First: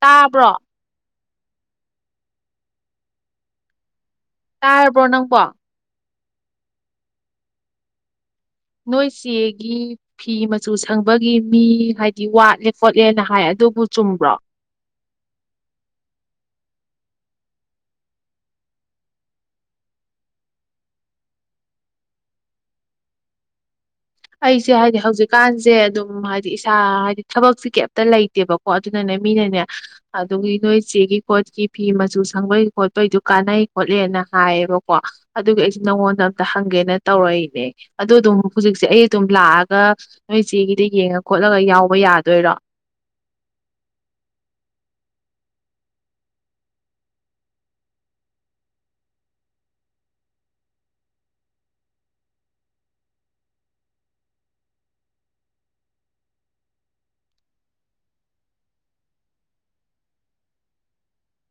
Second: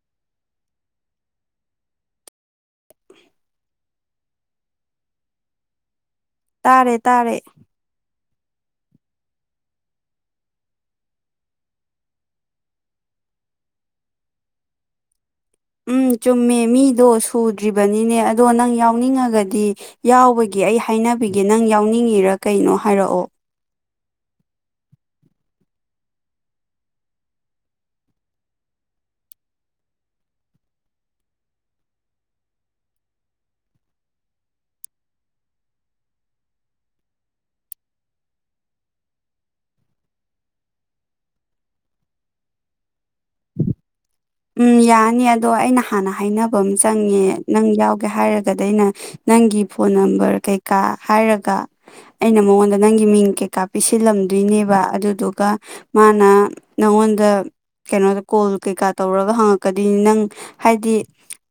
ꯇꯥꯕ꯭ꯔꯣ [inaudible] ꯇꯥꯔꯕ꯭ꯔꯣ ꯅꯪꯀꯣ ꯇꯥꯔꯦ ꯇꯥꯔꯦ ꯅꯣꯏ ꯆꯦꯒꯤ ꯐꯤ ꯃꯆꯨ ꯁꯪꯕꯒꯤ ꯃꯤ ꯍꯥꯏꯗꯤ ꯋꯥꯠꯂꯦ ꯈꯣꯠꯂꯦꯅ ꯍꯥꯏ ꯑꯗꯨꯕꯨ ꯆꯨꯝꯕ꯭ꯔꯣ ꯎꯝ ꯆꯨꯝꯃꯦ ꯃꯤꯗꯣ ꯁꯨꯗ꯭ꯔꯤꯕꯅꯤꯅꯦ ꯑꯗꯣ ꯅꯪ ꯌꯥꯎꯅꯤꯡꯉꯒꯗꯤ ꯌꯥꯎꯕꯒꯤꯦ ꯑꯩ ꯍꯥꯏꯅꯕꯤꯒꯦ ꯅꯪ ꯌꯥꯎꯅꯤꯡꯉꯤꯔꯥ ꯀꯩꯅꯣ ꯍꯥꯏꯔꯛꯑꯣ ꯑꯩꯁꯦ ꯍꯥꯏꯗꯤ ꯍꯧꯖꯤꯛꯀꯥꯟꯁꯦ ꯑꯗꯨꯝ ꯍꯥꯏꯗꯤ ꯏꯁꯥ ꯍꯥꯏꯗꯤ ꯊꯕꯛꯁꯦ ꯀꯩꯝꯇ ꯂꯩꯇꯦꯕꯀꯣ ꯑꯗꯨꯅꯅꯦ ꯃꯤꯅꯅꯦ ꯑꯗꯨꯝꯒꯤ ꯅꯣꯏ ꯆꯦꯒꯤ ꯈꯣꯠꯀꯤ ꯐꯤ ꯃꯆꯨ ꯁꯪꯕꯩ ꯈꯣꯠꯄꯩꯗꯨ ꯀꯥꯟꯅꯩ ꯈꯣꯠꯂꯦꯅ ꯍꯥꯏꯌꯦꯕꯀꯣ ꯑꯗꯨꯒꯤ ꯑꯩꯁꯨꯦ ꯅꯉꯣꯟꯗ ꯑꯝꯇ ꯍꯪꯒꯦꯅ ꯇꯧꯔꯛꯏꯅꯦ ꯑꯗꯨꯗ ꯑꯗꯨꯝ ꯍꯧꯖꯤꯛꯁꯦ ꯑꯩ ꯑꯗꯨꯨꯝ ꯂꯥꯛꯑꯒ ꯅꯣꯏ ꯏ ꯆꯦꯒꯤꯗ ꯌꯦꯡꯉ ꯈꯣꯠꯂꯒ ꯌꯥꯎꯕ ꯌꯥꯗꯣꯏꯔꯣ ꯎꯝ ꯌꯥꯅꯤ ꯑꯗꯣ ꯑꯩꯅ ꯍꯥꯟꯅ ꯍꯥꯏꯅꯕ ꯑꯃ ꯆꯪꯉꯦ ꯅꯪ ꯌꯥꯎꯒꯦ ꯍꯥꯏꯔꯒꯗꯤ ꯑꯩꯅ ꯅꯪꯒꯤ ꯐꯣꯟ ꯅꯝꯕꯔ ꯀꯩꯀꯥ ꯍꯥꯏꯔꯒ ꯑꯩꯅ ꯃꯉꯣꯟꯗ ꯅꯪꯒꯤ ꯃꯤꯡ ꯀꯩꯀꯥ ꯄꯤꯁꯤꯜꯂꯝꯗꯣꯏꯅꯦꯕ ꯑꯗꯨꯗꯨꯒ ꯃꯥꯅ ꯅꯪꯉꯣꯟꯗ ꯀꯩꯅꯣꯗ ꯀꯣꯜ ꯀꯩꯀꯥ ꯇꯧꯔꯒ ꯍꯪꯉꯛꯀꯗꯣꯏꯅꯤ ꯅꯪ ꯍꯥꯏꯗꯤ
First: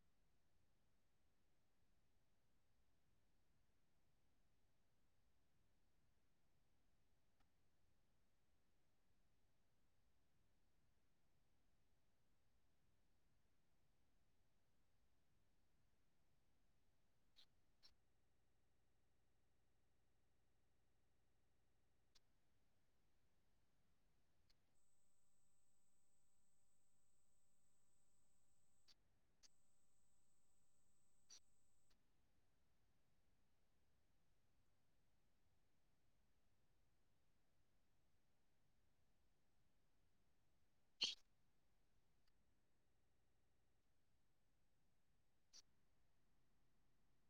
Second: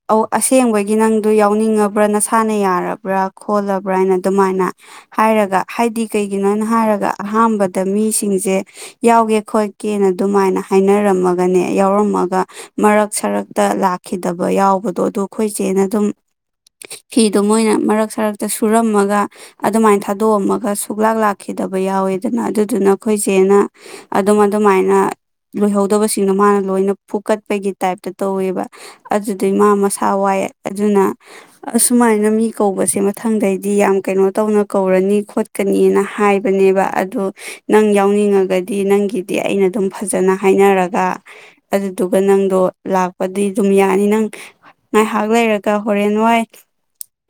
ꯑꯁꯦꯡꯕꯒꯤ ꯅꯪꯗꯣ ꯌꯥꯎꯅꯤꯡꯉꯕ꯭ꯔꯥ ꯅꯁꯥꯅ ꯌꯥꯔꯕ꯭ꯔꯥ ꯈꯣꯜꯂꯕ꯭ꯔꯥꯅ ꯑꯗꯨꯃꯥꯏꯅ ꯍꯥꯏꯔꯒ ꯍꯥꯏꯗꯤ ꯀꯩꯒꯤꯅꯣꯅ ꯍꯥꯏꯔꯒ ꯑꯍꯥꯟꯕꯗ ꯃꯤꯁꯤꯡꯁꯦ ꯌꯥꯎꯒꯦ ꯈꯣꯠꯀꯦꯅ ꯑꯗꯨꯃꯥꯏꯅ ꯍꯥꯏꯅꯔꯝꯃꯒꯅꯦ ꯌꯥꯎꯔꯝꯃ ꯃꯔꯛ ꯁꯔꯛꯇ ꯂꯥꯛꯈꯤꯗꯕ ꯌꯥꯎꯕꯗꯣ ꯑꯗꯨꯗ ꯑꯩꯈꯣꯏꯆꯦꯅ ꯑꯗꯨꯝ ꯐꯤꯗꯣ ꯃꯣꯏꯅ ꯃꯔꯛ ꯁꯔꯛꯇ ꯁꯨꯔꯝꯃꯒ ꯑꯗꯨꯃꯥꯏꯅ ꯊꯥꯗꯣꯛꯑꯝꯃꯒ ꯁꯨꯛꯂꯥꯛ ꯂꯥꯛꯈꯤꯗꯕ ꯌꯥꯎꯋꯦꯗꯅ ꯑꯗꯨꯗꯨꯅ ꯑꯩꯈꯣꯏꯆꯦꯅ ꯑꯗꯨꯝ ꯑꯗꯨꯃꯥꯏꯅ ꯂꯣꯏꯍꯧꯗꯕꯁꯤꯡꯗꯣ ꯃꯥꯅ ꯂꯣꯏꯅ ꯐꯨꯀꯠꯄꯒꯤ ꯇꯥꯏꯞꯇ ꯇꯧꯋꯦꯕ ꯑꯗꯨꯗ ꯃꯥ ꯃꯁꯥ ꯋꯥꯏꯑ ꯑꯗꯨꯅ ꯑꯁꯨꯃꯥꯏꯅ ꯃꯤ ꯀꯧꯕꯁꯦ ꯃꯊꯪꯗꯩꯗꯤ ꯌꯥꯝ ꯀꯩꯅꯣ ꯇꯧꯅ ꯀꯧꯔꯅꯤ ꯈꯣꯠꯀꯅꯤꯅ ꯍꯥꯏꯕꯅꯦꯕ ꯑꯗꯨꯗ ꯅꯪ ꯌꯥꯎꯅꯤꯡꯉꯒꯗꯤ ꯅꯪꯒꯤꯗꯤ ꯑꯩꯅ ꯑꯗꯨꯝ ꯐꯖꯅ ꯍꯥꯏꯅꯔꯒ ꯑꯗꯨꯗꯨꯒ ꯅꯪꯗꯣ ꯂꯥꯛꯄꯗꯤ ꯑꯗꯨꯝ ꯌꯥꯅꯤ ꯅꯪ ꯉꯥꯏꯍꯥꯛ ꯂꯩꯔꯒ ꯍꯣꯔꯦꯟ ꯋꯥꯏ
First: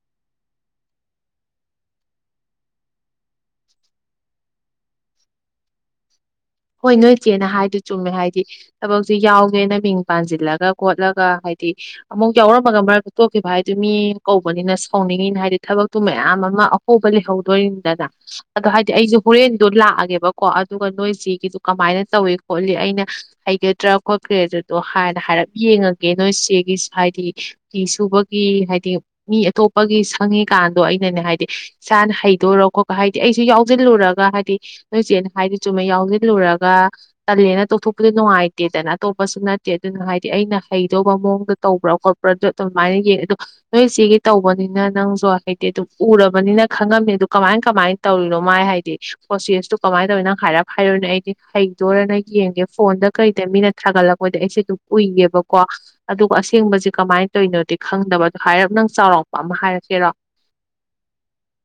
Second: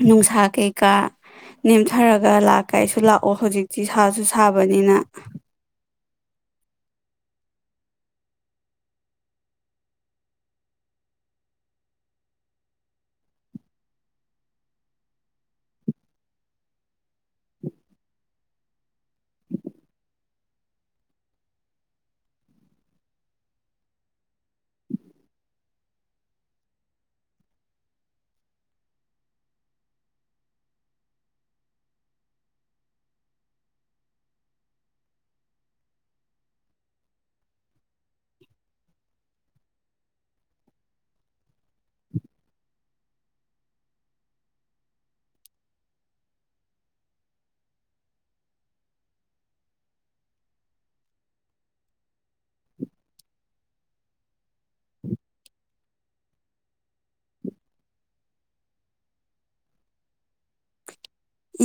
ꯅꯨꯡꯁꯥ ꯀꯩꯀꯥ ꯅꯦꯝꯊꯔꯒ ꯂꯥꯛ ꯀꯥꯏꯁꯨ ꯂꯥꯛꯑꯣ ꯍꯧꯖꯤꯛꯇꯤ ꯁꯥꯁꯨ ꯁꯥꯕꯅꯤꯅ ꯍꯣꯏ ꯅꯣꯏ ꯏꯆꯦꯅ ꯍꯥꯏꯗꯤ ꯆꯨꯝꯃꯦ ꯍꯥꯏꯗꯤ ꯊꯕꯛꯁꯤ ꯌꯥꯎꯒꯦꯅ ꯃꯤꯡ ꯄꯥꯟꯁꯤꯜꯂꯒ ꯈꯣꯠꯂꯒ ꯍꯥꯏꯗꯤ ꯑꯃꯨꯛ ꯌꯥꯎꯔꯝꯃꯒ ꯃꯔꯛꯇ ꯇꯣꯛꯈꯤꯕ ꯍꯥꯏꯗꯨ ꯃꯤ ꯀꯧꯕꯅꯤꯅ ꯁꯥꯎꯅꯤꯡꯉꯤꯅ ꯍꯥꯏꯗꯤ ꯊꯕꯛꯇꯨ ꯃꯌꯥꯝ ꯑꯃ ꯑꯍꯣꯕ ꯂꯩꯍꯧꯗꯣꯔꯤꯅꯤꯗꯅ ꯑꯗꯣ ꯍꯥꯏꯗꯤ ꯑꯩꯁꯨ ꯍꯣꯔꯦꯟꯗꯣ ꯂꯥꯛꯑꯒꯦꯕꯀꯣ ꯑꯗꯨꯒ ꯅꯣꯏꯁꯤ ꯁꯨ ꯀꯃꯥꯏꯅ ꯇꯧꯏꯤ ꯈꯣꯠꯂꯤ ꯑꯩꯅ ꯍꯩꯒꯗ꯭ꯔꯥ ꯈꯣꯠꯀ꯭ꯔꯦ ꯑꯗꯨꯗꯣ ꯍꯥꯏꯅ ꯍꯥꯏꯔꯞ ꯌꯦꯡꯉꯒꯦ ꯅꯣꯏ ꯆꯦꯒꯤ ꯍꯥꯏꯗꯤ ꯐꯤ ꯁꯨꯕꯒꯤ ꯍꯥꯏꯗꯤ ꯃꯤ ꯑꯇꯣꯞꯄꯒꯤ ꯁꯪꯉꯤꯀꯥꯟꯗꯣ ꯑꯩꯅꯅꯦ ꯍꯥꯏꯗꯤ ꯏꯁꯥꯅ ꯍꯩꯗꯣꯔꯣ ꯈꯣꯠꯄ ꯍꯥꯏꯗꯤ ꯑꯩꯁꯨ ꯌꯥꯎꯁꯤꯜꯂꯨꯔꯒ ꯍꯥꯏꯗꯤ ꯅꯣꯏ ꯏꯆꯦꯅ ꯍꯥꯏꯗꯤ ꯆꯨꯝꯃꯦꯩ ꯌꯥꯎ ꯜꯂꯨꯔꯒ ꯇꯜꯂꯦꯅ ꯇꯣꯛꯊꯣꯛꯄꯗꯤ ꯅꯨꯡꯉꯥꯏꯇꯦꯗꯅ ꯑꯇꯣꯞꯄꯁꯨ ꯅꯠꯇꯦ ꯑꯗꯨꯅ ꯍꯥꯏꯗꯤ ꯑꯩꯅ ꯍꯩꯗꯧꯕ ꯃꯑꯣꯡꯗ ꯇꯧꯕ꯭ꯔꯥ ꯈꯣꯠꯄ꯭ꯔꯥꯗ ꯑꯗꯨꯃꯥꯏꯅ ꯌꯦꯡꯉ ꯑꯗꯣ ꯅꯣꯏ ꯏ ꯁꯤꯦꯒꯤ ꯇꯧꯕꯅꯤꯅ ꯅꯪꯁꯨ ꯍꯥꯏꯗꯤ ꯑꯗꯨꯝ ꯎꯔꯕꯅꯤꯅ ꯈꯪꯉꯝꯃꯦ ꯑꯗꯨ ꯀꯃꯥꯏ ꯀꯃꯥꯏꯅ ꯇꯧꯔꯤꯅꯣ ꯃꯥꯏ ꯍꯥꯏꯗꯤ ꯄ꯭ꯔꯣꯁꯦꯁꯇꯨ ꯀꯃꯥꯏꯅ ꯇꯧꯋꯤ ꯅꯪ ꯍꯥꯏꯔ ꯍꯥꯏꯔꯣꯅꯦ ꯑꯩꯗꯤ ꯍꯩꯗꯣꯔꯅ ꯌꯦꯡꯒꯦ ꯐꯣꯟꯗ ꯀꯩꯗ ꯃꯤꯅ ꯊꯥꯒꯠꯂꯛꯄꯗ ꯑꯩꯁꯦ ꯑꯗꯨꯝ ꯎꯏꯒꯦꯕꯀꯣ ꯑꯗꯨꯒ ꯑꯁꯦꯡꯕꯁꯦ ꯀꯃꯥꯏꯅ ꯇꯧꯔꯤꯅꯣꯗꯤ ꯈꯪꯗꯕ ꯑꯗꯣ ꯍꯥꯏꯔꯞ ꯅꯪ ꯆꯥꯎꯔꯥꯛꯄ ꯑꯃ ꯍꯥꯏꯔꯛꯀꯦꯔꯣ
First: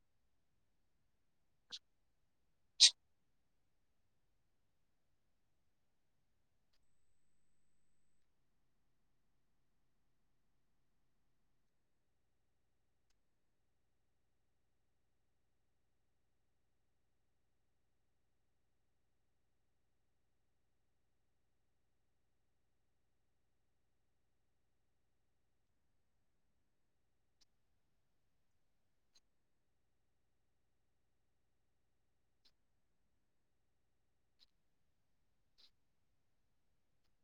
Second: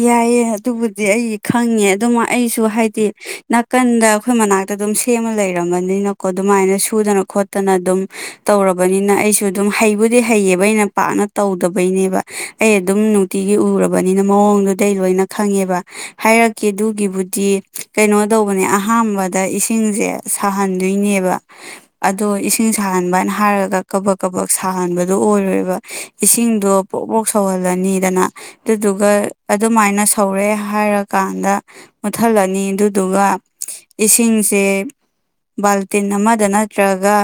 ꯌꯥꯏꯌꯦꯦ ꯑꯗꯨꯕꯨꯗꯤ ꯑꯩ ꯈꯪꯉꯦ ꯑꯗꯨꯝ ꯑꯩꯁꯨ ꯍꯥꯏꯗꯤ ꯅꯥꯀꯟꯗ ꯑꯩꯈꯣꯏ ꯃꯅꯥꯛꯇ ꯑꯗꯨꯝ ꯁꯦꯝꯃ ꯂꯩꯔꯝꯕꯅꯤꯅꯀꯣ ꯑꯗꯨꯃꯥꯏꯅ ꯁꯨꯗꯅ ꯈꯣꯠꯇꯅ ꯑꯗꯨꯝ ꯇꯧꯔꯕꯅꯤꯅ ꯑꯩꯁꯨ ꯑꯗꯨꯝ ꯍꯩꯕꯨꯗꯤ ꯍꯩꯌꯦꯕ ꯑꯩꯅ ꯄꯥꯛꯅ ꯇꯧꯗꯕꯩꯅꯦꯕ ꯑꯩ ꯑꯗꯨꯝ ꯅꯨꯡꯇꯤꯒꯤ ꯎꯔꯕꯅꯤꯅ ꯃꯑꯣꯡꯗꯨꯗꯩ ꯂꯣꯏꯅ ꯈꯪꯉꯦꯕ ꯍꯥꯏꯔꯛꯀꯦ ꯑꯗꯨꯒꯤꯕꯨꯗꯤ ꯀꯩꯅꯣ ꯇꯧꯕꯅꯦ ꯑꯍꯥꯟꯕꯗ ꯏꯁꯤꯡꯁꯦ ꯁꯥꯍꯟꯗꯣꯏꯅꯦꯕ ꯑꯗꯣ ꯏꯁꯤꯡ ꯁꯥꯍꯟꯕꯅ ꯍꯥꯏꯔꯒ ꯀꯕꯛ ꯀꯕꯛ ꯁꯥꯍꯟꯕꯗꯣ ꯑꯣꯏꯔꯣꯏꯕ ꯏꯁꯤꯡꯗꯣ ꯄ꯭ꯔꯣꯛ ꯄ꯭ꯔꯣꯛ ꯁꯧꯍꯜꯂꯅꯤꯗꯅ ꯑꯗꯨꯒ ꯑꯗꯨꯃꯥꯏꯅ ꯁꯧꯔꯦ ꯍꯥꯏꯔꯀꯥꯟꯗ ꯃꯨꯠꯊꯠꯂꯅꯤ ꯑꯗꯨꯗꯨꯒ ꯏꯁꯤꯡꯁꯦ ꯕꯥꯜꯇꯤꯟ ꯑꯃꯗ ꯅꯠꯇ꯭ꯔꯒ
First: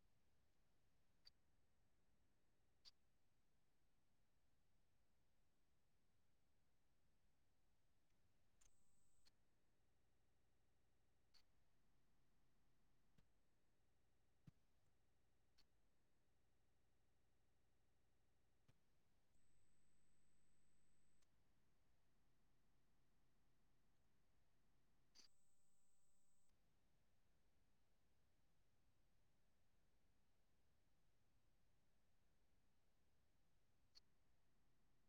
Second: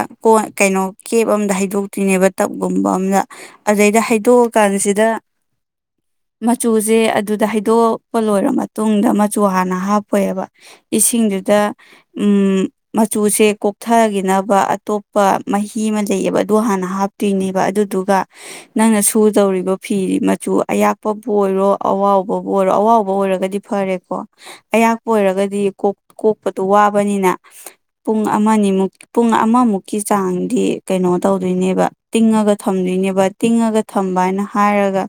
ꯀꯩꯅꯣ ꯀꯦꯞ ꯑꯃꯝꯗ ꯍꯩꯗꯣꯛꯇꯣꯏꯅꯦꯕ ꯇꯞꯒꯨꯝꯕ ꯑꯝꯗ ꯑꯗꯨꯗꯩꯗ ꯍꯩꯗꯣꯛꯑꯀꯥꯟꯁꯤꯗ ꯃꯆꯨꯁꯦ ꯑꯗꯨꯗ ꯍꯥꯏꯩꯗꯣꯛꯄ ꯂꯣꯏꯔ ꯃꯇꯨꯡꯗ ꯃꯆꯨ ꯍꯥꯟꯅ ꯍꯥꯞꯄꯣꯏꯦꯕ ꯏꯁꯤꯡꯗꯨꯗ ꯃꯆꯨꯁꯦ ꯀꯣꯛꯊꯈꯤꯅꯕ ꯑꯇꯣꯞꯄ ꯃꯍꯤ ꯑꯃ ꯂꯩꯌꯦꯕ ꯑꯗꯨ ꯍꯥꯟꯅ ꯍꯥꯞꯇꯣꯏꯅꯦꯕ ꯑꯗꯨꯗꯨꯒ ꯅꯪꯅ ꯁꯨꯗꯧꯔꯤꯕ ꯐꯤ ꯃꯆꯨ ꯑꯌꯥꯛ ꯀꯄꯕꯨ ꯑꯣꯏꯔꯣ ꯑꯋꯥꯥꯎꯕꯕꯨ ꯑꯣꯏꯔꯣ ꯑꯋꯥꯥꯎꯕ ꯑꯣꯏꯔꯒꯗꯤ ꯐꯔꯦꯀꯣ ꯑꯌꯥꯛꯄ ꯑꯣꯏꯔꯒꯗꯤ ꯀꯣꯛꯄꯗꯣ ꯋꯥꯕꯅꯤꯅ ꯄꯨꯡ ꯑꯃ ꯑꯅꯤꯃꯨꯛ ꯄꯨꯡ ꯑꯃꯃꯨꯛꯀꯤ ꯆꯥꯡꯗꯤ ꯀꯩꯅꯣ ꯇꯧꯗꯣꯏꯅꯦꯕ ꯇꯤꯡꯉꯒ ꯊꯝꯗꯣꯏꯅꯦꯕ ꯇꯤꯡꯉꯒ ꯊꯝꯕ ꯍꯥꯏꯅ ꯍꯥꯏꯔꯒ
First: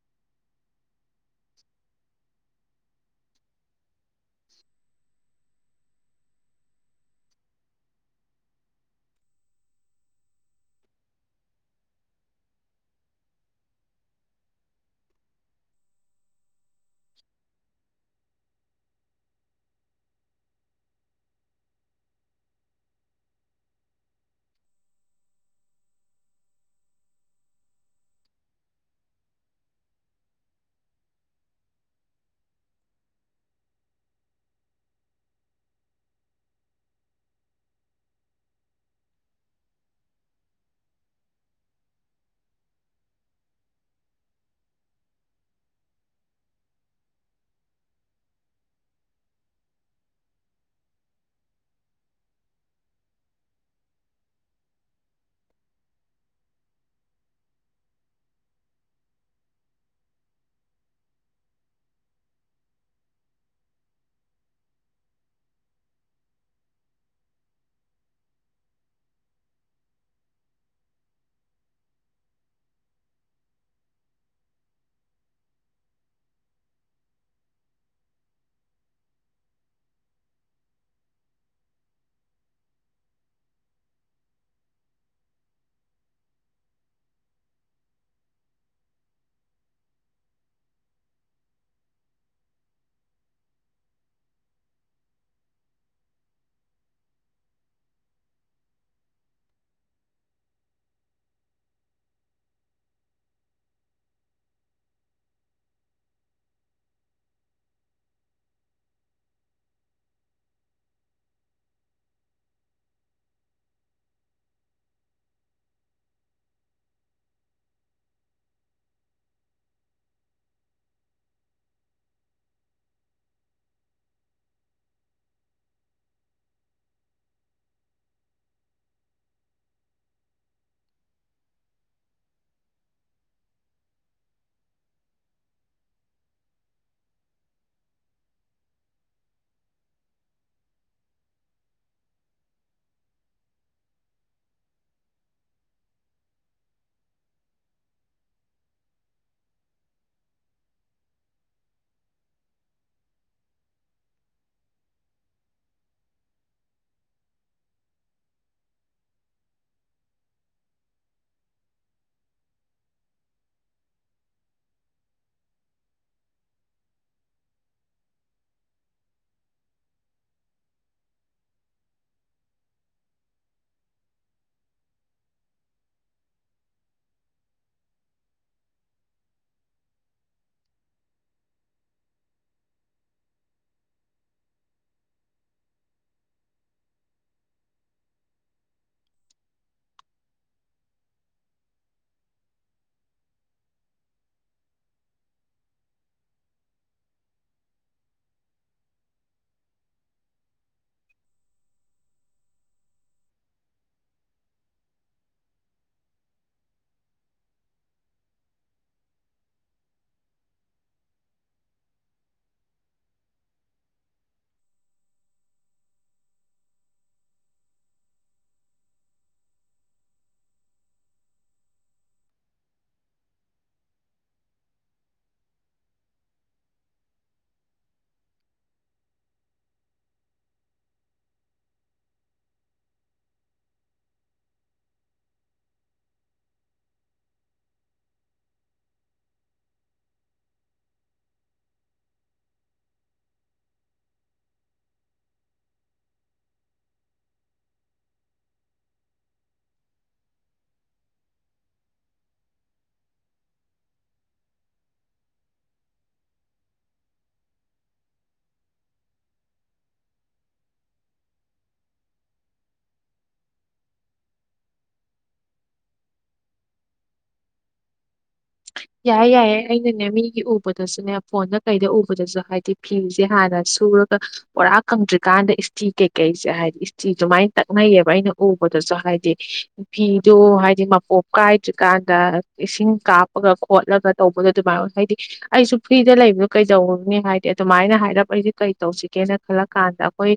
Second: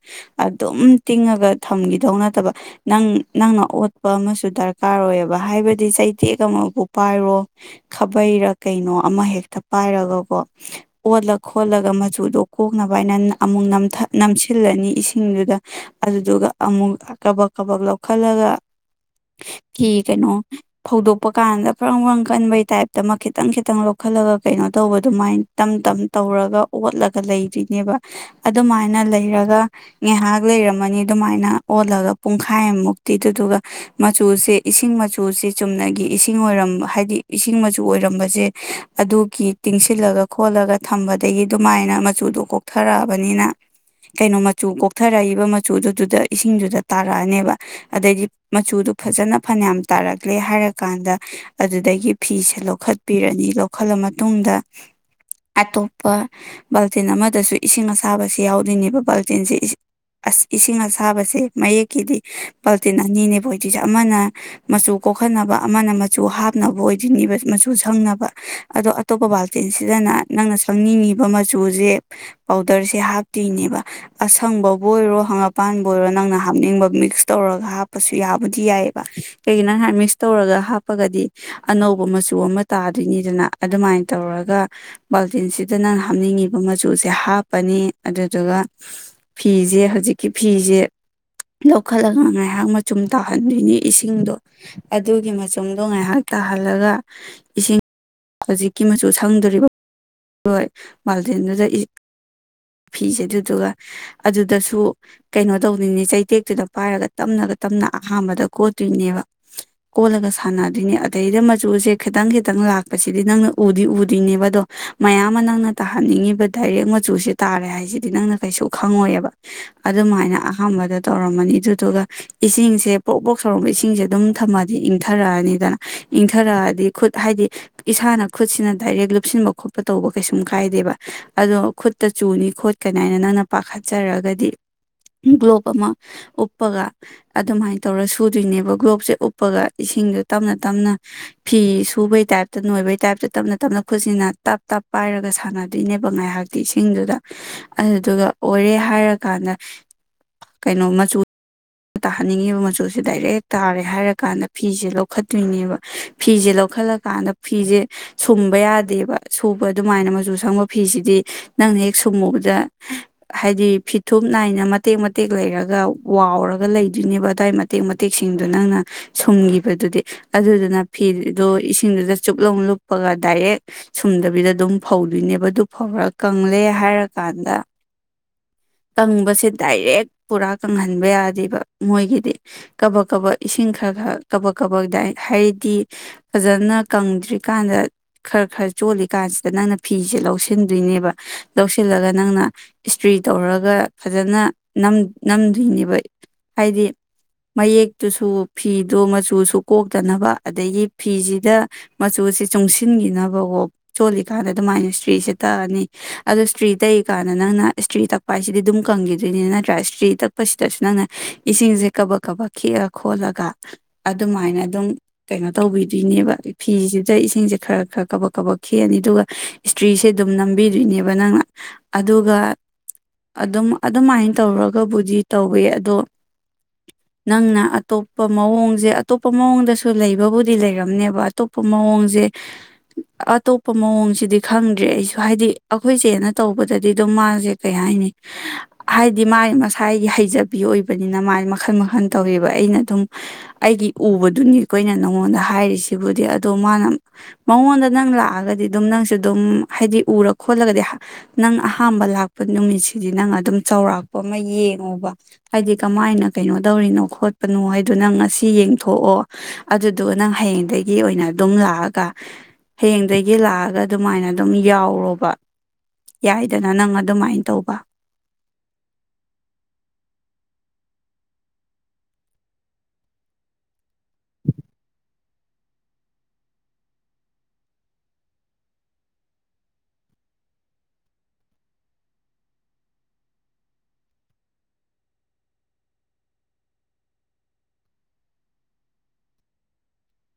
ꯑꯗꯨꯝ ꯇꯤꯡꯉꯒ ꯊꯝꯈꯤꯗꯧ ꯅꯠꯇꯕ ꯅꯪ ꯅꯪꯅ ꯑꯣꯠꯄ ꯑꯃꯁꯨ ꯗꯔꯀꯥꯔ ꯑꯣꯏꯌꯦꯕ ꯍꯥꯏꯕꯗꯤ ꯆꯩꯊꯦꯛ ꯑꯃꯕꯨ ꯄꯥꯏꯔꯣ ꯈꯥꯕꯩꯔꯥ ꯀꯩꯅꯣ ꯑꯃ ꯍꯦꯛꯇ ꯄꯥꯏꯔꯒꯀꯣ ꯑꯣꯠꯂ ꯈꯣꯠꯂꯒ ꯃꯆꯨꯗꯣ ꯀꯣꯛꯅꯕ ꯍꯥꯏꯅ ꯑꯃꯨꯛ ꯅꯝꯁꯤꯜꯂꯅꯤ ꯏꯁꯤꯡ ꯁꯤꯡꯗꯨꯗ ꯑꯗꯨꯗꯨꯒ ꯑꯃꯨꯛ ꯀꯕꯛ ꯀꯕꯛ ꯂꯧꯈꯠꯂꯒ ꯐꯤ ꯀꯩꯅꯣ ꯐꯧꯗꯣꯛꯄ ꯀꯥꯟꯗ ꯐ꯭ꯔꯪ ꯐ꯭ꯔꯪ ꯀꯟꯕꯩ ꯇꯥꯏꯞꯇ ꯑꯃ ꯈꯤꯇꯪ ꯈꯤꯇꯪ ꯂꯧꯈꯠꯂꯒ ꯀꯩꯅꯣ ꯇꯧꯕ ꯑꯗꯨꯃꯥꯏꯅ ꯇꯝ ꯇꯝ ꯇꯧꯔꯒ ꯑꯣꯠꯂꯒ ꯂꯩꯔꯤꯔꯤꯅꯦꯕ ꯑꯗꯨꯃꯥꯏꯅ ꯂꯩꯔꯒ ꯉꯥꯏꯍꯥꯛ ꯂꯩꯔꯝꯃꯅꯤ ꯑꯗꯨꯃꯥꯏꯅ ꯑꯣꯜꯂꯒ ꯄꯨꯡꯈꯥꯏꯃꯨꯛꯇꯤ ꯑꯗꯨꯗꯨꯒ ꯃꯆꯨꯁꯦ ꯏꯁꯤꯡ ꯃꯆꯨꯁꯦ ꯆꯨꯝꯅꯒꯤ ꯏꯁꯤꯡ ꯑꯣꯏꯔ ꯍꯥꯏꯗꯤ ꯏꯁꯤꯡ ꯃꯆꯨ ꯑꯣꯏꯔꯝꯕꯁꯦ ꯑꯗꯨꯒꯤ ꯇꯤꯡꯁꯤꯜꯂꯒ ꯈꯣꯠꯂꯒ ꯊꯝꯕꯗꯒꯤ ꯑꯗꯨꯃꯥꯏꯅ ꯃꯆꯨꯗꯣ ꯀꯣꯛꯊꯔꯛꯑꯕꯅꯤꯅ ꯀꯩꯅꯣ ꯃꯆꯨ ꯀꯣꯛꯊꯔꯛꯏꯕ ꯃꯆꯨꯗꯨꯗꯨꯗ ꯏꯁꯤꯡꯗꯨꯗ ꯇꯥꯔꯛꯑꯅꯦꯕ ꯑꯗꯩꯗꯤ ꯃꯆꯨꯗꯨ ꯐꯖꯅ ꯐꯅꯌꯥꯝ ꯇꯥꯔꯛꯂꯦ ꯍꯥꯏꯔꯀꯥꯟꯗ ꯑꯗꯨꯗꯒꯤ ꯐꯤꯁꯦ ꯂꯧꯈꯠꯄꯤꯔꯅꯤ ꯂꯧꯈꯠꯂ ꯃꯇꯨꯡꯗ ꯑꯇꯣꯞꯄ ꯕꯥꯜꯇꯤꯟ ꯑꯃꯗꯁꯨ ꯏꯁꯤꯡ ꯑꯁꯥꯕꯁ ꯌꯥꯎꯗꯣꯏꯅꯦꯕ ꯕꯥ ꯕꯥꯜꯇꯤꯟꯁꯦ ꯑꯁ ꯏꯁꯤꯡ ꯑꯁꯥꯕꯁꯦ ꯃꯌꯦꯛꯀꯤꯗꯤ ꯕꯥꯜꯇꯤꯟ ꯑꯅꯤꯅꯦꯕ ꯑꯣꯏꯇꯁꯦ ꯑꯃꯅ ꯃꯆꯨ ꯀꯣꯛꯍꯟꯅꯕ ꯑꯃꯅ ꯃꯆꯨ ꯍꯥꯞꯅꯕ ꯑꯣꯏꯗꯣꯏꯕ ꯃꯆꯨ ꯁꯪꯅꯕ ꯑꯗꯣ ꯑꯇꯣꯞꯄ ꯕꯥꯜꯇꯤꯟꯁꯤꯗꯅ ꯅꯪꯅ ꯁꯪꯅꯤꯡꯉꯤꯕ ꯃꯆꯨꯁꯦ ꯄꯥꯎꯗꯔꯁꯦ ꯍꯥꯞꯇꯣꯏꯅꯦꯕ ꯑꯁꯪꯕꯕꯨ ꯑꯣꯏꯔꯣ ꯍꯪꯒꯄꯕꯨ ꯑꯣꯏꯔꯣ ꯅꯪꯅ ꯍꯥꯞꯅꯤꯡꯕ ꯃꯤꯛꯁ ꯇꯧꯔꯒ ꯍꯥꯞꯄꯁꯨ ꯌꯥꯕꯨꯗꯤ ꯌꯥꯏꯑꯕ ꯀꯩꯒꯤꯅ ꯅꯪ ꯃꯤꯛꯁ ꯇꯧꯔꯒ ꯍꯥꯞꯄꯒꯗꯤ ꯑꯅꯧꯕ ꯃꯆꯨ ꯑꯃ ꯇꯥꯗꯣꯏꯅꯤꯗꯅ ꯑꯗꯨꯃꯥꯏꯅ ꯇꯧꯔꯒ ꯕꯥꯜꯇꯤꯟꯁꯤꯗ ꯅꯪꯅ ꯍꯥꯞꯅꯤꯡꯉꯤꯕ ꯃꯆꯨꯁꯦ ꯍꯥꯞꯄꯅꯤ ꯑꯗꯨꯗꯨꯒ ꯐꯤꯁꯦ ꯍꯧꯖꯤꯛꯀꯤ ꯐꯤꯁꯦ ꯂꯧꯈꯠꯂꯒ ꯉꯥꯏꯍꯥꯛ ꯃꯆꯨꯝ ꯇꯥꯍꯟꯗꯣꯏꯅꯤ ꯏꯁꯤꯡꯗꯣ ꯑꯗꯨꯒꯤ ꯃꯆꯨꯝꯗꯣ ꯉꯥꯏꯍꯥꯛ ꯇꯥꯍꯜꯂꯒ ꯏꯁꯤꯡ ꯍꯧꯖꯤꯛꯀꯤ ꯃꯆꯨ ꯁꯪꯗꯣꯔꯤꯕ ꯃꯥꯜꯗꯦꯟꯗꯨꯗ ꯐꯤꯁꯦ꯫ ꯑꯗꯨꯒ ꯑꯗꯨꯗꯁꯨ ꯀꯩꯅꯣ ꯇꯧꯗꯣꯏꯅꯦ ꯆꯩꯇꯦꯛꯇꯨꯗ ꯄꯥꯏꯔꯒ ꯇꯞꯅꯒ ꯇꯞꯅ ꯑꯍꯥꯥꯟꯕꯗ ꯀꯣꯠꯇꯣꯏꯅꯦꯕ ꯀꯣꯠꯂꯒ ꯁꯥꯟꯅꯗꯣꯏꯅꯦ ꯑꯗꯩꯗ ꯃꯆꯨꯁꯦ ꯈꯤꯇꯪ ꯈꯤꯇꯪ ꯂꯥꯛꯄꯁꯤꯗꯤ ꯅꯪꯅ ꯎꯗꯤ ꯎꯗꯣꯏꯅꯦꯕ ꯑꯗꯣ ꯃꯌꯥꯝ ꯑꯃ ꯅꯪꯅ ꯇꯥꯍꯟꯅꯤꯡꯉꯤꯕ ꯗꯥꯏꯔꯦꯛ ꯃꯆꯨꯁꯦ ꯇꯥꯔꯦ ꯍꯥꯏꯁꯤꯗꯤ ꯅꯪꯅ꯫ ꯀꯩꯁꯨ ꯈꯪꯉꯣꯏꯑꯦꯕ ꯑꯗꯨꯃꯥꯏꯅ ꯑꯍꯥꯟꯕꯗ ꯇꯧꯔꯝꯃꯅꯤ ꯑꯗꯨꯗꯨꯒ ꯏꯁꯤꯡꯁꯦ ꯄꯣꯛ ꯄꯣꯛ ꯁꯧꯔꯝꯕ ꯏꯁꯤꯡꯁꯦ ꯑꯗꯨꯝ ꯊꯝꯃꯗꯤ ꯏꯪꯊꯔꯛꯑꯅꯤꯗꯅ ꯏꯪꯊꯔꯛꯑꯗꯤ ꯈꯨꯠ ꯍꯥꯏꯗꯤ ꯏꯁꯥꯅ ꯈꯨꯠꯁꯤꯅ ꯗꯥꯏꯔꯦꯛ ꯂꯨꯞꯁꯤꯟꯕ ꯈꯣꯠꯄ ꯇꯧꯕ ꯀꯩꯁꯨꯝ ꯀꯥꯏꯗꯦꯕ ꯑꯗꯣ ꯈꯨꯠꯇ ꯆꯨꯅꯤ ꯈꯣꯠꯀꯅꯤ ꯍꯥꯏꯅ꯫ ꯅꯪꯅ ꯄꯥꯈꯠꯆꯔꯒꯗꯤ ꯒ꯭ꯂꯣꯞ ꯑꯃ ꯎꯞꯄꯒ ꯑꯗꯨꯃꯥꯏꯅ ꯇꯧꯔ ꯁꯨꯗꯣꯏꯅꯦꯕ ꯒ꯭ꯂꯣꯞꯁꯦ ꯎꯞꯄꯒ ꯏꯁꯤꯡꯗꯣ ꯇꯞꯅ ꯇꯞꯅ ꯐꯤ ꯁꯨꯕꯩ ꯇꯥꯏꯞꯇ ꯅꯣꯏꯕꯩ ꯇꯥꯏꯞꯇ ꯇꯞꯅ ꯇꯞꯅ ꯈꯨꯠꯁꯤꯟꯅ ꯇꯞ ꯇꯞ ꯄꯥꯏꯔꯒ ꯁꯥꯟꯅꯗꯣꯏꯅꯦꯕ ꯉꯥꯏꯍꯥꯛꯇꯤ ꯏꯁꯤꯡꯗꯨꯗ꯫ ꯑꯗꯨꯗꯨꯒ ꯑꯣꯏꯔꯦ ꯍꯥꯏꯔꯀꯥꯟꯗ ꯀꯩꯅꯣ ꯃꯆꯨ ꯇꯥꯍꯟꯅꯤꯡꯉꯤꯕ ꯃꯆꯨꯁꯦ ꯗꯥꯏꯔꯦꯛ ꯍꯦꯛ ꯇꯥꯔꯦ ꯍꯥꯏꯔꯀꯥꯟꯗ ꯐꯤꯁꯦ ꯂꯧꯈꯠꯇꯣꯏꯅꯦꯕ ꯐꯤꯁꯦ ꯂꯧꯈꯠꯂꯀꯥꯟꯗ ꯐꯤꯁꯦ ꯁꯨꯝꯕ ꯌꯥꯗꯦꯕ ꯁꯨꯕ ꯑꯗꯨꯃꯥꯏꯅ ꯃꯆꯨ ꯁꯪꯕ ꯐꯤꯁꯤꯗꯤ ꯅꯪꯅ ꯍꯦꯛ ꯁꯨꯝꯃꯨꯕꯗ꯫ ꯍꯥꯏꯗꯤ ꯐꯤꯊꯨꯞ ꯅꯥꯏꯅ ꯃꯇꯦꯛ ꯃꯇꯦꯛ ꯂꯩꯔꯒ ꯋꯥꯎꯔꯒ ꯂꯩꯗꯣꯏꯅꯦꯕ ꯑꯗꯨꯋꯥꯏ ꯃꯇꯦꯛ ꯃꯇꯦꯛꯁꯤꯡꯗꯨꯣ ꯅꯪꯅ ꯁꯨꯝꯈꯤꯕꯗꯨꯗꯤ ꯑꯗꯨꯗꯨꯅ ꯐꯤꯗꯣ ꯏꯁꯤꯡꯗꯨꯗ ꯆꯨꯞꯂꯣ ꯂꯨꯞꯄꯒ ꯗꯥꯏꯔꯦꯛ ꯁꯨꯝꯗꯕꯤꯗ ꯑꯗꯨꯝ ꯐꯧꯗꯣꯏꯅꯦꯕ ꯑꯗꯨ ꯐꯧꯔ ꯀꯪꯂꯦ ꯍꯥꯏꯔꯀꯥꯟꯗ꯫ ꯀꯪꯕꯁꯦ ꯗꯥꯏꯔꯦꯛ ꯄꯨꯔꯥ ꯀꯪꯍꯟꯕ ꯌꯥꯗꯦꯕ ꯃꯣꯏꯒꯤꯗꯤ ꯀꯕ ꯀꯕ ꯏꯁꯤꯡ ꯈꯔ ꯈꯔ ꯀꯕꯛ ꯀꯕꯛ ꯗꯥꯏ ꯍꯥꯏꯗꯤ ꯐꯖꯅ ꯀꯪꯗ꯭ꯔꯤꯀꯥꯟꯗ ꯈꯔ ꯈꯔ ꯆꯣꯠꯜꯂꯤꯀꯥꯟꯁꯤꯗ ꯅꯪꯅ ꯐꯤꯁꯦ ꯂꯧꯁꯤꯟꯗꯣꯏꯅꯦꯕ ꯂꯧꯁꯤꯜꯂꯒ ꯅꯪꯅ꯫ ꯏꯁꯇ꯭ꯔꯤ ꯇꯧꯔꯒ ꯐꯖꯅ ꯅꯝꯗꯣꯏꯅꯦꯕ ꯍꯥꯏꯗꯤ ꯃꯌꯦꯛꯇꯨꯁꯨ ꯐꯤꯗꯣ ꯃꯆꯨꯁꯨ ꯀꯣꯛꯇꯅꯕ ꯑꯗꯒꯤ ꯐꯤꯁꯤꯗ ꯃꯆꯨꯁꯤ ꯆꯨꯡꯁꯤꯟꯈꯤꯅꯕꯀꯣ ꯆꯣꯜꯂꯤꯀꯥꯟꯗ ꯑꯗꯨꯃꯥꯏꯅ ꯏꯁꯇ꯭ꯔꯤꯁꯦ ꯇꯛꯑꯅꯤ ꯑꯗꯨ ꯏꯁꯇ꯭ꯔꯤ ꯇꯛꯏꯀꯥꯟꯗ꯫ ꯑꯗꯨꯅ ꯅꯪꯅ ꯏꯁꯇ꯭ꯔꯤ ꯇꯛꯄ ꯍꯥꯏꯁꯤꯗꯤ ꯑꯗꯨꯝ ꯀꯪꯈꯤꯗꯣꯏꯅꯤ ꯅꯠꯇ꯭ꯔꯥ ꯏꯁꯇ꯭ꯔꯤ ꯇꯛꯄꯁꯤꯗꯁꯨ ꯅꯪꯅ ꯏꯁꯤꯡꯁꯦ ꯀꯕ ꯀꯕ ꯈꯤꯛꯑ ꯈꯣꯠꯂꯒ ꯑꯗꯨꯃꯥꯏꯅ ꯑꯗꯨꯝ ꯀꯩꯅꯣ ꯇꯧꯕꯤꯗꯣꯏꯅꯦꯕ ꯐꯤꯁꯤꯗ ꯏꯁꯤꯡꯁꯦ ꯈꯔ ꯈꯔ ꯀꯕꯛ ꯀꯕꯛ ꯈꯤꯛꯑꯅꯤ ꯑꯗꯨꯒ ꯏꯁꯇ꯭ꯔꯤꯁꯦ ꯑꯗꯨꯝ ꯅꯝꯕꯤꯗꯣꯏꯅꯦꯕ ꯅꯪꯅ꯫ ꯑꯗꯨꯒ ꯑꯗꯨꯝ ꯑꯗꯨꯃꯥꯏꯅ ꯇꯧꯔꯒꯕꯨꯗꯤ ꯇꯧꯋ ꯑꯗꯣ ꯅꯪꯅ ꯑꯇꯣꯞꯄ ꯃꯑꯣꯡꯁꯦ ꯑꯇꯣꯞꯄ ꯃꯑꯣꯡꯗꯁꯨ ꯂꯩꯕꯕꯨꯗꯤ ꯂꯩꯔꯝꯅꯦꯕ ꯑꯇꯣꯞꯄ ꯃꯑꯣꯡꯁꯦ ꯑꯇꯣꯞꯄ ꯃꯑꯣꯡꯁꯤꯗꯤ ꯈꯪꯗ꯭ꯔꯦ ꯑꯩꯁꯨ ꯍꯥꯏꯗꯤ ꯑꯈꯣꯏꯆ‌ꯦꯅ ꯇꯧꯕꯗ꯫ ꯑꯗꯨꯗꯗꯤ ꯑꯗꯨꯝ ꯃꯥꯁꯦ ꯀꯩ ꯍꯥꯏꯅꯤ ꯍꯥꯏꯗꯤ ꯃꯥꯒꯤ ꯃꯁꯥꯏꯒꯤ ꯍꯩꯖꯕꯤ ꯑꯣꯏꯕꯅꯤꯅ ꯃꯥꯁ ꯃꯈꯜ ꯃꯈꯜ ꯇꯧꯋꯦꯕ ꯑꯩꯅ ꯑꯗꯨꯝ ꯑꯩꯒꯤ ꯎꯕꯗꯨꯅꯤꯈꯣꯏꯅ ꯅꯉꯣꯟꯗ ꯍꯥꯏꯔꯤꯁꯤꯕꯨꯗꯤ ꯑꯗꯣ ꯃꯥꯅ ꯃꯉꯣꯟꯗ ꯅꯪ ꯂꯥꯛꯑꯒꯗꯤ ꯑꯗꯨꯝ ꯅꯪꯁꯨ ꯑꯗꯨꯝ ꯍꯥꯏꯗꯤ ꯎꯔ ꯈꯣꯠꯂꯒꯗꯤ꯫ ꯅꯪ ꯑꯍꯥꯟꯕ ꯂꯥꯛꯄ ꯅꯨꯃꯤꯠꯁꯤꯗꯤ ꯅꯪ ꯑꯗꯨꯝ ꯆꯥꯎꯧꯔꯥꯛꯄ ꯑꯃ ꯌꯦꯡꯉꯣꯕ ꯍꯥꯏꯗꯤ ꯀꯃꯥꯏꯅ ꯀꯩꯅꯣ ꯇꯧꯔꯤꯅꯣ ꯈꯣꯠꯄꯅꯣ ꯍꯥꯏꯗꯨ ꯅꯪ ꯉꯁꯤ ꯌꯦꯡꯊꯣꯛꯑꯣ ꯑꯗꯨꯗꯣ ꯅꯪ ꯍꯌꯦꯡꯗꯒꯤ ꯑꯣꯏꯅ ꯑꯗꯨꯝ ꯂꯥꯛꯑꯒ ꯍꯌꯦꯡꯗꯒꯤ ꯂꯥꯛꯑꯒ ꯑꯗꯨꯃꯥꯏꯅ ꯑꯗꯨꯝ ꯌꯥꯎꯔꯣꯕ꯫ ꯌꯥꯏꯗꯅ ꯅꯪ ꯑꯗꯨꯃꯥꯏꯅ ꯇꯧꯕ꯫ ꯌꯥꯏꯦ ꯌꯥꯏꯌꯦ ꯑꯩꯅꯅꯦ ꯃꯤꯒꯤ ꯎꯕꯗꯁꯨꯅꯦ ꯐꯣꯟꯗ ꯀꯩꯗ ꯎꯕꯗꯁꯨ ꯍꯥꯏꯗꯤ ꯐꯤꯁꯦ ꯍꯥꯟꯅ ꯁꯨꯔ꯫ ꯄꫭꯔꯥ ꯀꯪꯗ꯭ꯔꯤ꯫ ꯀꯥꯟꯗ ꯏꯁꯇꯤ ꯀꯩꯀꯩꯁꯦ ꯍꯥꯏꯗꯤ ꯏꯁꯇꯤꯁꯨꯃꯥꯏꯅ ꯇꯛꯅꯩꯌꯦꯕ ꯑꯩꯅ ꯎꯕꯗꯁꯨ ꯍꯥꯏꯗꯤ ꯐꯤꯗꯨ ꯍꯥꯏꯗꯤ ꯃꯄꯣꯞ ꯀꯥꯏꯗ꯭ꯔꯤꯀꯥꯟꯗ ꯏꯁꯤꯡ ꯀꯥꯞ꯫ ꯒ ꯈꯣꯠꯂꯒ ꯇꯧꯕꯗꯣ ꯑꯗꯨꯃꯥꯏꯅ ꯍꯥꯏꯗꯤ ꯑꯩꯁꯨ ꯐ꯭ꯔꯤꯗ ꯂꯩꯕꯗꯣ ꯀꯩꯗꯅꯤ ꯍꯥꯏꯗꯤ ꯑꯗꯨꯃꯥꯏꯅ ꯍꯥꯏꯔꯞ ꯑꯩꯁꯦ ꯀꯩ ꯇꯧꯁꯤꯒꯦꯅ ꯈꯜꯂ ꯀꯥꯟꯗ ꯑꯩꯈꯣꯏ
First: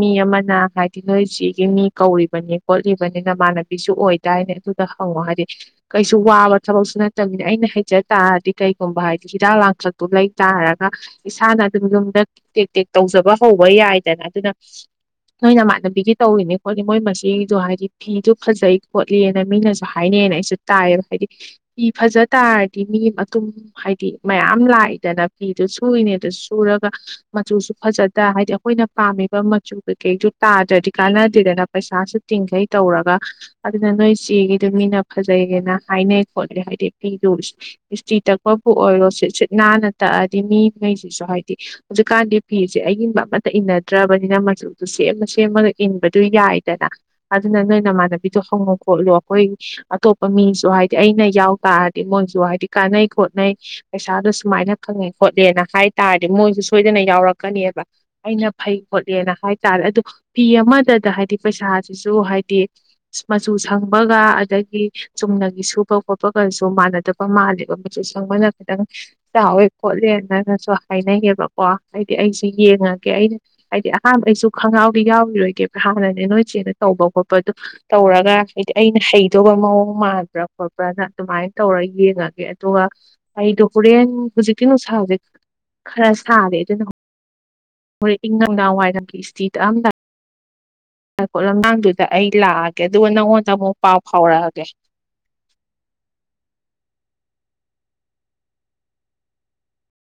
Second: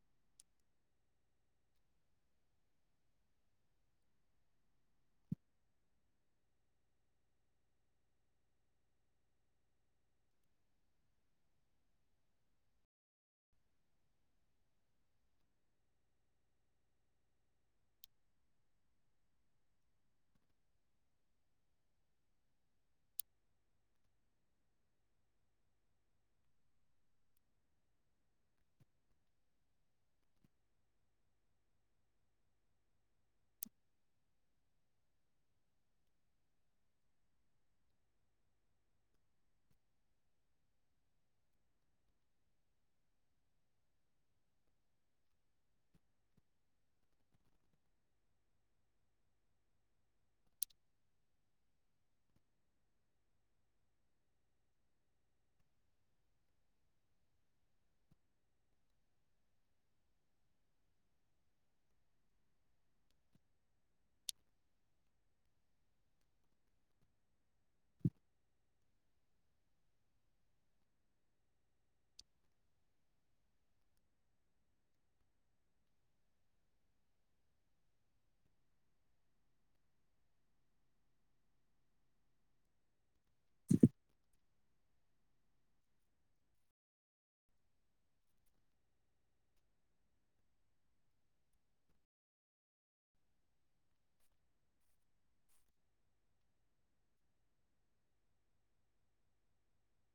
ꯃꯤ ꯑꯃꯅ ꯍꯥꯏꯗꯤ ꯅꯣꯏ ꯆꯒꯤ ꯃꯤ ꯀꯧꯔꯤꯕꯅꯤ ꯈꯣꯠꯂꯤꯕꯅꯤ ꯅꯃꯥꯟꯅꯕꯤꯁꯨ ꯑꯣꯏꯗꯥꯏꯅꯦ ꯑꯗꯨꯗ ꯍꯪꯉꯣ ꯍꯥꯏꯗꯤ ꯀꯩꯁꯨ ꯋꯥꯕ ꯊꯕꯛꯁꯨ ꯅ꯫ ꯅ ꯑꯩꯅ ꯍꯩꯖ ꯇꯥꯔꯗꯤ ꯀꯩꯒꯨꯝꯕ ꯍꯥꯏꯗꯤ ꯍꯤꯗꯥꯛ ꯂꯥꯡꯊꯛꯇꯨ ꯂꯩ ꯇꯥꯔꯒ ꯏꯁꯥꯅ ꯑꯗꯨꯝ ꯌꯨꯝꯗ ꯇꯦꯛ ꯇꯦꯛ ꯇꯧꯖꯕ ꯍꯧꯕ ꯌꯥꯏꯗꯅ ꯑꯗꯨꯅ ꯅꯣꯏꯅꯃꯥꯟꯅꯕꯤꯒꯤ ꯇꯧꯔꯤꯅꯤ ꯈꯣꯠꯂꯤ ꯃꯣꯏ ꯃꯁꯤꯗꯣ ꯍꯥꯏꯗꯤ ꯐꯤꯗꯨꯣ ꯐꯖꯩ ꯈꯣꯠꯂꯤꯅ ꯃꯤꯅꯁꯨ ꯍꯥꯏꯅꯩꯅ ꯑꯩꯁ‌ꯦ ꯇꯥꯏꯕ ꯍꯥꯏꯗꯤ꯫ ꯐꯤ ꯐꯖ ꯇꯥꯔꯗꯤ ꯃꯤ ꯃꯇꯨꯝ ꯍꯥꯏꯗꯤ ꯃꯌꯥꯝ ꯂꯥꯛꯏꯗꯅ ꯐꯤꯗꯨ ꯁꯨꯏꯅꯦ ꯑꯗꯨ ꯁꯨꯔꯒ ꯃꯆꯨꯁꯨ ꯐꯖꯗ ꯍꯥꯏꯗꯤ ꯑꯩꯈꯣꯏꯅ ꯄꯥꯝꯃꯤꯕ ꯃꯆꯨ ꯀꯩꯀꯩꯗꯨ ꯇꯥꯗ꯭ꯔꯗꯤ ꯀꯥꯟꯅꯗꯦꯗꯅ ꯄꯩꯁꯥꯁꯨ ꯇꯤꯡꯈꯩ ꯇꯧꯔꯒ ꯑꯗꯨꯅ ꯅꯣꯏ ꯆꯦꯒꯤꯗꯨ ꯃꯤꯅ ꯐꯖꯩꯒꯦꯅ ꯍꯥꯏꯅꯩ꯫ ꯈꯣꯠꯂꯤ ꯍꯥꯏꯗꯤ ꯐꯤꯗꯨ ꯏꯁꯇ꯭ꯔꯤ ꯇꯛꯄꯕꯨ ꯑꯣꯏꯔꯣ ꯁꯤꯠ ꯁꯤꯠ ꯅꯥꯟꯅ ꯇꯛꯑꯗꯤ ꯃꯤꯉꯩꯁꯤꯁꯨ ꯍꯥꯏꯗꯤ ꯍꯧꯖꯤꯛꯀꯥꯟꯗꯤ ꯐꯤꯁꯦ ꯑꯏꯟꯕ ꯑꯃꯇ ꯏꯟꯅꯗ꯭ꯔꯕꯅꯤꯅ ꯃꯆꯨꯗꯣ ꯁꯦꯝꯃ ꯁꯦꯝꯃꯒ ꯏꯟꯕꯗꯨ ꯌꯥꯏꯗꯅ ꯑꯗꯨꯅ ꯅꯣꯏ ꯅꯃꯥꯟꯅꯕꯤꯗꯣ ꯍꯪꯉꫭ ꯈꯣꯠꯂꯨ ꯑꯩꯈꯣꯏ ꯑꯇꯣꯞꯄ ꯃꯤꯁꯨ ꯍꯥꯏꯗꯤ꯫ ꯑꯩꯅ ꯌꯥꯎ ꯇꯥꯔꯗꯤ ꯃꯣꯏꯁꯨ ꯍꯥꯏꯗꯤ ꯀꯥꯟꯅꯩ ꯈꯣꯠꯅꯩ ꯄꯩꯁꯥꯗꯣ ꯁꯨꯃꯥꯏꯅ ꯈꯪꯉꯦ ꯈꯣꯠꯂꯦꯅ ꯍꯥꯏ ꯇꯥꯔꯗꯤ ꯃꯣꯏꯁꯨ ꯁꯣꯏꯗꯅ ꯌꯥꯎꯔꯛꯀꯅꯦꯕ ꯑꯩꯅ ꯐꯩ ꯈꯣꯠꯂꯦꯅ ꯍꯥꯏ ꯇꯥꯔꯦ ꯑꯗꯨꯗꯣ ꯐꯤ ꯑꯃꯗꯗ ꯍꯥꯏꯗꯤ ꯄꯩꯁꯥꯁꯤꯁꯨ ꯍꯥꯏꯗꯤ ꯃꯆꯨ ꯁꯪꯕꯒ ꯑꯗꯒꯤ ꯆꯨꯝꯅꯒꯤꯁꯨ꯫ ꯈꯣꯠꯄ ꯈꯣꯠꯄꯒꯁꯨ ꯃꯥꯟꯅꯗꯕ ꯃꯥꯜꯂꯦꯕ ꯃꯤꯆꯨ ꯁꯪꯕꯅ ꯈꯤꯇꯪ ꯆꯥꯎꯋꯦ ꯈꯣꯠꯂꯦꯅꯅꯁꯨ ꯍꯥꯏꯅꯩꯌꯦꯕꯀꯣ ꯍꯥꯏꯗꯤ ꯑꯩꯁꯨ ꯌꯦꯡꯉꯒꯦ ꯑꯩꯅ ꯍꯥꯏꯗꯤ ꯑꯍꯥꯟꯕ ꯑꯩꯁꯨ ꯈꯣꯡꯒꯥꯎꯗꯤ ꯌꯥꯎꯔꯔꯣꯏꯒꯦꯕ ꯍꯥꯟꯅꯅꯦ ꯅꯣꯏ ꯏ ꯆꯦꯅ ꯇꯧꯕ ꯈꯣꯠꯄꯗ ꯇꯧꯔꯒ ꯍꯥꯏꯗꯤ ꯑꯩꯅ ꯍꯩꯗꯧꯕ ꯃꯑꯣꯡ ꯃꯥꯟꯕ꯭ꯔꯥ ꯈꯣꯠꯄ꯫ ꯅ ꯑꯗꯨꯃꯥꯏꯅ ꯇꯧꯔ ꯌꯦꯡꯉꯒꯦ ꯑꯗꯨꯒ ꯑꯩꯗꯣ ꯍꯣꯔꯦꯟ ꯍꯧꯖꯤꯛꯀꯤ ꯅꯨꯡꯁꯥꯥꯁꯦ ꯈꯔ ꯁꯥꯔꯦ ꯑꯗꯨꯅ ꯍꯣꯔꯦꯟ ꯏꯪꯉꯪ ꯋꯥꯏ ꯒꯤ ꯏꯁꯇ꯭ꯔꯤ ꯇꯛꯑꯝꯗꯥꯏ ꯫ ꯂꯀꯣꯠ ꯂꯝꯉꯥꯡꯗꯨꯗ ꯑꯩ ꯂꯥꯛꯑꯒꯦ ꯑꯗꯨꯒ ꯅꯪꯉꯣꯟꯗ ꯑꯃꯨꯛ ꯄꯥꯎ ꯐꯥꯎꯔꯛꯑꯒꯦ꯫